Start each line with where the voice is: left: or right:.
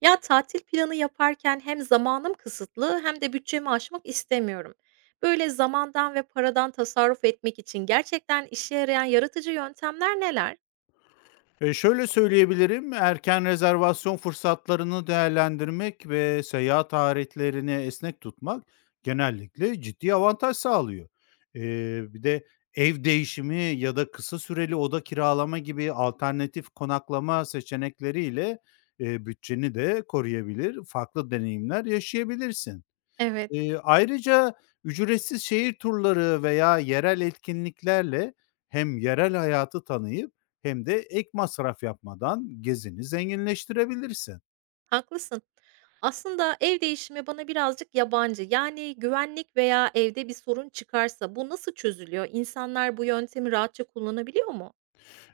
right: Ya, tatil planı yaparken hem zamanım kısıtlı hem de bütçemi aşmak istemiyorum. Böyle zamandan ve paradan tasarruf etmek için gerçekten işe yarayan yaratıcı yöntemler neler?
left: Şöyle söyleyebilirim, erken rezervasyon fırsatlarını değerlendirmek ve seyahat tarihlerini esnek tutmak genellikle ciddi avantaj sağlıyor. Bir de ev değişimi ya da kısa süreli oda kiralama gibi alternatif konaklama seçenekleriyle, bütçeni de koruyabilir, farklı deneyimler yaşayabilirsin.
right: Evet.
left: Ayrıca ücretsiz şehir turları veya yerel etkinliklerle hem yerel hayatı tanıyıp hem de ek masraf yapmadan gezini zenginleştirebilirsin.
right: Haklısın. Aslında ev değişimi bana birazcık yabancı. Yani güvenlik veya evde bir sorun çıkarsa bu nasıl çözülüyor? İnsanlar bu yöntemi rahatça kullanabiliyor mu?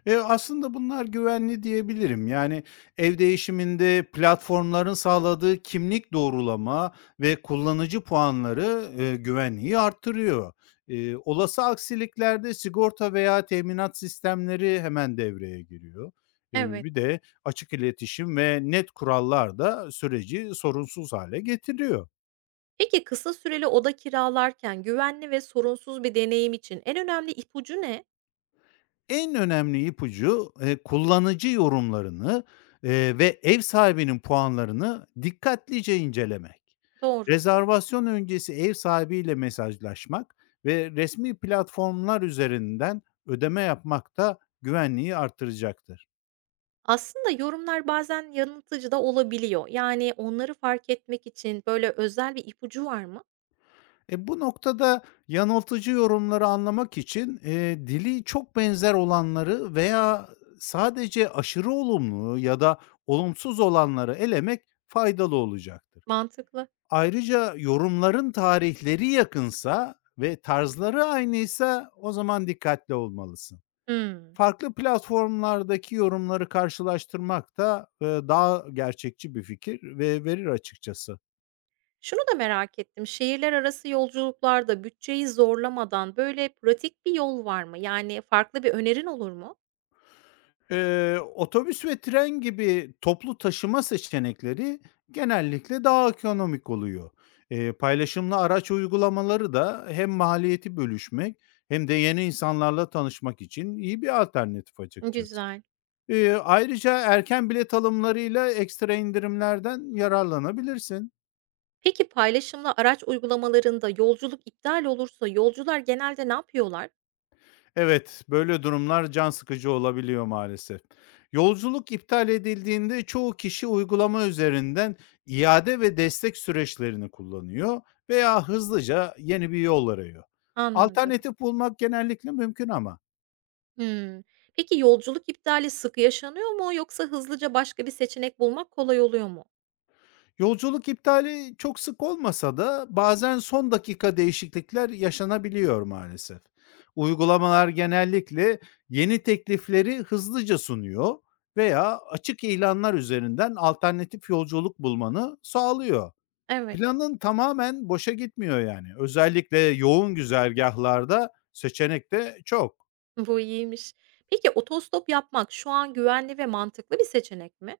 left: Aslında bunlar güvenli diyebilirim. Yani ev değişiminde platformların sağladığı kimlik doğrulama ve kullanıcı puanları, güvenliği arttırıyor. Olası aksiliklerde sigorta veya teminat sistemleri hemen devreye giriyor.
right: Evet.
left: Bir de açık iletişim ve net kurallar da süreci sorunsuz hale getiriyor.
right: Peki kısa süreli oda kiralarken güvenli ve sorunsuz bir deneyim için en önemli ipucu ne?
left: En önemli ipucu, kullanıcı yorumlarını, ve ev sahibinin puanlarını dikkatlice incelemek.
right: Doğru.
left: Rezervasyon öncesi ev sahibiyle mesajlaşmak ve resmi platformlar üzerinden ödeme yapmak da güvenliği artıracaktır.
right: Aslında yorumlar bazen yanıltıcı da olabiliyor. Yani, onları fark etmek için, böyle, özel bir ipucu var mı?
left: Bu noktada yanıltıcı yorumları anlamak için, dili çok benzer olanları veya sadece aşırı olumlu ya da olumsuz olanları elemek faydalı olacaktır.
right: Mantıklı.
left: Ayrıca yorumların tarihleri yakınsa ve tarzları aynıysa o zaman dikkatli olmalısın.
right: Hımm.
left: Farklı platformlardaki yorumları karşılaştırmak da, daha gerçekçi bir fikir ve verir açıkçası.
right: Şunu da merak ettim, şehirler arası yolculuklarda bütçeyi zorlamadan, böyle, pratik bir yol var mı? Yani, farklı bir önerin olur mu?
left: Otobüs ve tren gibi toplu taşıma seçenekleri genellikle daha ekonomik oluyor. Paylaşımlı araç uygulamaları da hem maliyeti bölüşmek hem de yeni insanlarla tanışmak için iyi bir alternatif açıkçası.
right: Güzel.
left: Ayrıca erken bilet alımlarıyla ekstra indirimlerden yararlanabilirsin.
right: Peki, paylaşımlı araç uygulamalarında yolculuk iptal olursa yolcular genelde ne yapıyorlar?
left: Evet, böyle durumlar can sıkıcı olabiliyor maalesef. Yolculuk iptal edildiğinde çoğu kişi uygulama üzerinden iade ve destek süreçlerini kullanıyor veya hızlıca yeni bir yol arıyor.
right: Anladım.
left: Alternatif bulmak genellikle mümkün ama.
right: Hımm. Peki, yolculuk iptali sık yaşanıyor mu yoksa hızlıca başka bir seçenek bulmak kolay oluyor mu?
left: Yolculuk iptali çok sık olmasa da bazen son dakika değişiklikler yaşanabiliyor maalesef. Uygulamalar genellikle yeni teklifleri hızlıca sunuyor veya açık ilanlar üzerinden alternatif yolculuk bulmanı sağlıyor.
right: Evet.
left: Planın tamamen boşa gitmiyor yani. Özellikle yoğun güzergahlarda seçenek de çok.
right: Bu iyiymiş. Peki otostop yapmak şu an güvenli ve mantıklı bir seçenek mi?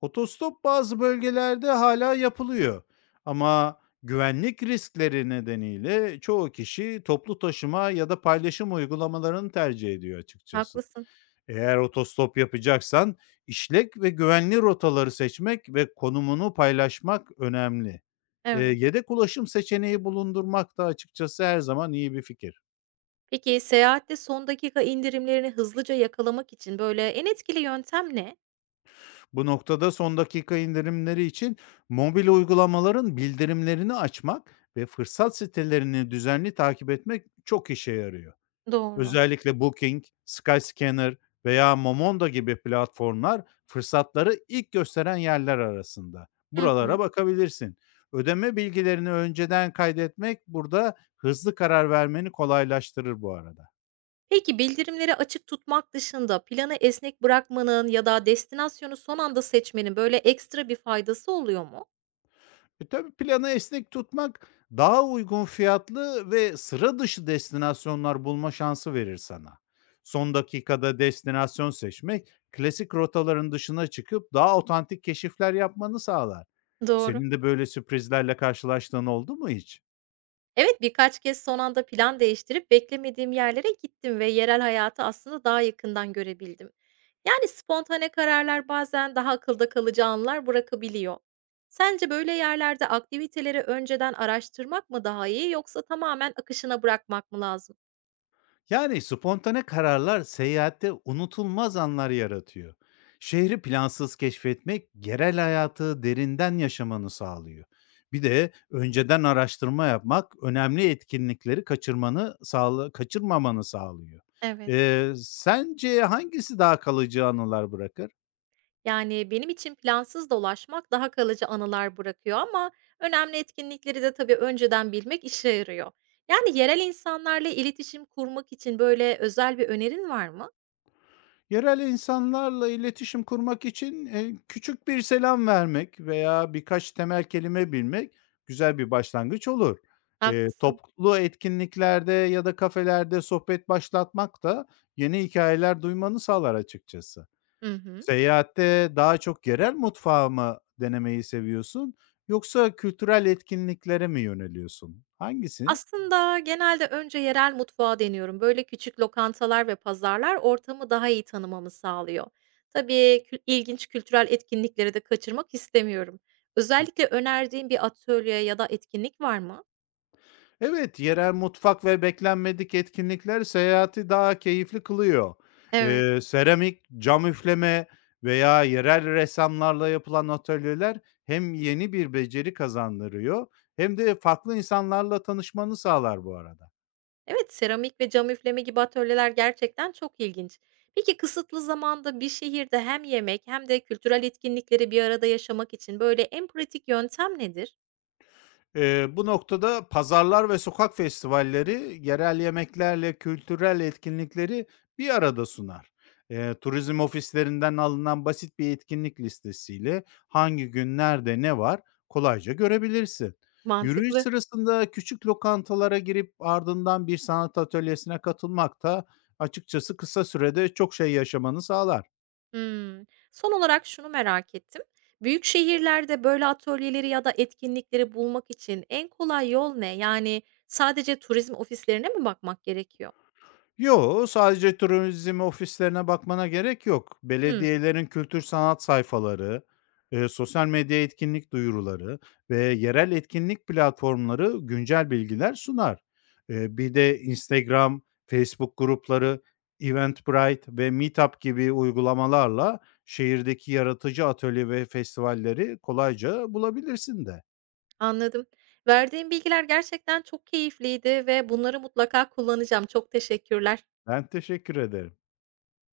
left: Otostop bazı bölgelerde hala yapılıyor ama güvenlik riskleri nedeniyle çoğu kişi toplu taşıma ya da paylaşım uygulamalarını tercih ediyor açıkçası.
right: Haklısın.
left: Eğer otostop yapacaksan işlek ve güvenli rotaları seçmek ve konumunu paylaşmak önemli.
right: Evet.
left: Yedek ulaşım seçeneği bulundurmak da açıkçası her zaman iyi bir fikir.
right: Peki seyahatte son dakika indirimlerini hızlıca yakalamak için böyle en etkili yöntem ne?
left: Bu noktada son dakika indirimleri için mobil uygulamaların bildirimlerini açmak ve fırsat sitelerini düzenli takip etmek çok işe yarıyor.
right: Doğru.
left: Özellikle Booking, Skyscanner veya Momondo gibi platformlar fırsatları ilk gösteren yerler arasında.
right: Hı
left: Buralara
right: hı.
left: bakabilirsin. Ödeme bilgilerini önceden kaydetmek burada hızlı karar vermeni kolaylaştırır bu arada.
right: Peki bildirimleri açık tutmak dışında planı esnek bırakmanın ya da destinasyonu son anda seçmenin böyle ekstra bir faydası oluyor mu?
left: Tabii planı esnek tutmak daha uygun fiyatlı ve sıra dışı destinasyonlar bulma şansı verir sana. Son dakikada destinasyon seçmek klasik rotaların dışına çıkıp daha otantik keşifler yapmanı sağlar.
right: Doğru.
left: Senin de böyle sürprizlerle karşılaştığın oldu mu hiç?
right: Evet, birkaç kez son anda plan değiştirip beklemediğim yerlere gittim ve yerel hayatı aslında daha yakından görebildim. Yani spontane kararlar bazen daha akılda kalıcı anılar bırakabiliyor. Sence böyle yerlerde aktiviteleri önceden araştırmak mı daha iyi yoksa tamamen akışına bırakmak mı lazım?
left: Yani, spontane kararlar seyahatte unutulmaz anlar yaratıyor. Şehri plansız keşfetmek yerel hayatı derinden yaşamanı sağlıyor. Bir de önceden araştırma yapmak önemli etkinlikleri kaçırmanı sağla kaçırmamanı sağlıyor.
right: Evet.
left: Sence hangisi daha kalıcı anılar bırakır?
right: Yani benim için plansız dolaşmak daha kalıcı anılar bırakıyor ama önemli etkinlikleri de tabii önceden bilmek işe yarıyor. Yani yerel insanlarla iletişim kurmak için böyle özel bir önerin var mı?
left: Yerel insanlarla iletişim kurmak için, küçük bir selam vermek veya birkaç temel kelime bilmek güzel bir başlangıç olur.
right: Haklısın.
left: Toplu etkinliklerde ya da kafelerde sohbet başlatmak da yeni hikayeler duymanı sağlar açıkçası.
right: Hı hı.
left: Seyahatte daha çok yerel mutfağı mı denemeyi seviyorsun yoksa kültürel etkinliklere mi yöneliyorsun? Hangisi?
right: Aslında genelde önce yerel mutfağı deniyorum. Böyle küçük lokantalar ve pazarlar ortamı daha iyi tanımamı sağlıyor. Tabii ilginç kültürel etkinlikleri de kaçırmak istemiyorum. Özellikle önerdiğin bir atölye ya da etkinlik var mı?
left: Evet, yerel mutfak ve beklenmedik etkinlikler seyahati daha keyifli kılıyor.
right: Evet.
left: Seramik, cam üfleme veya yerel ressamlarla yapılan atölyeler hem yeni bir beceri kazandırıyor hem de farklı insanlarla tanışmanı sağlar bu arada.
right: Evet, seramik ve cam üfleme gibi atölyeler gerçekten çok ilginç. Peki kısıtlı zamanda bir şehirde hem yemek hem de kültürel etkinlikleri bir arada yaşamak için böyle en pratik yöntem nedir?
left: Bu noktada pazarlar ve sokak festivalleri yerel yemeklerle kültürel etkinlikleri bir arada sunar. Turizm ofislerinden alınan basit bir etkinlik listesiyle hangi günlerde ne var kolayca görebilirsin. Yürüyüş
right: Mantıklı.
left: sırasında küçük lokantalara girip ardından bir sanat atölyesine katılmak da açıkçası kısa sürede çok şey yaşamanı sağlar.
right: Hımm. Son olarak şunu merak ettim. Büyük şehirlerde böyle atölyeleri ya da etkinlikleri bulmak için en kolay yol ne? Yani sadece turizm ofislerine mi bakmak gerekiyor?
left: Yo, sadece turizm ofislerine bakmana gerek yok.
right: Hımm,
left: Belediyelerin kültür sanat sayfaları, sosyal medya etkinlik duyuruları ve yerel etkinlik platformları güncel bilgiler sunar. Bir de Instagram, Facebook grupları, Eventbrite ve Meetup gibi uygulamalarla şehirdeki yaratıcı atölye ve festivalleri kolayca bulabilirsin de.
right: anladım. Verdiğim bilgiler gerçekten çok keyifliydi ve bunları mutlaka kullanacağım. Çok teşekkürler.
left: Ben teşekkür ederim.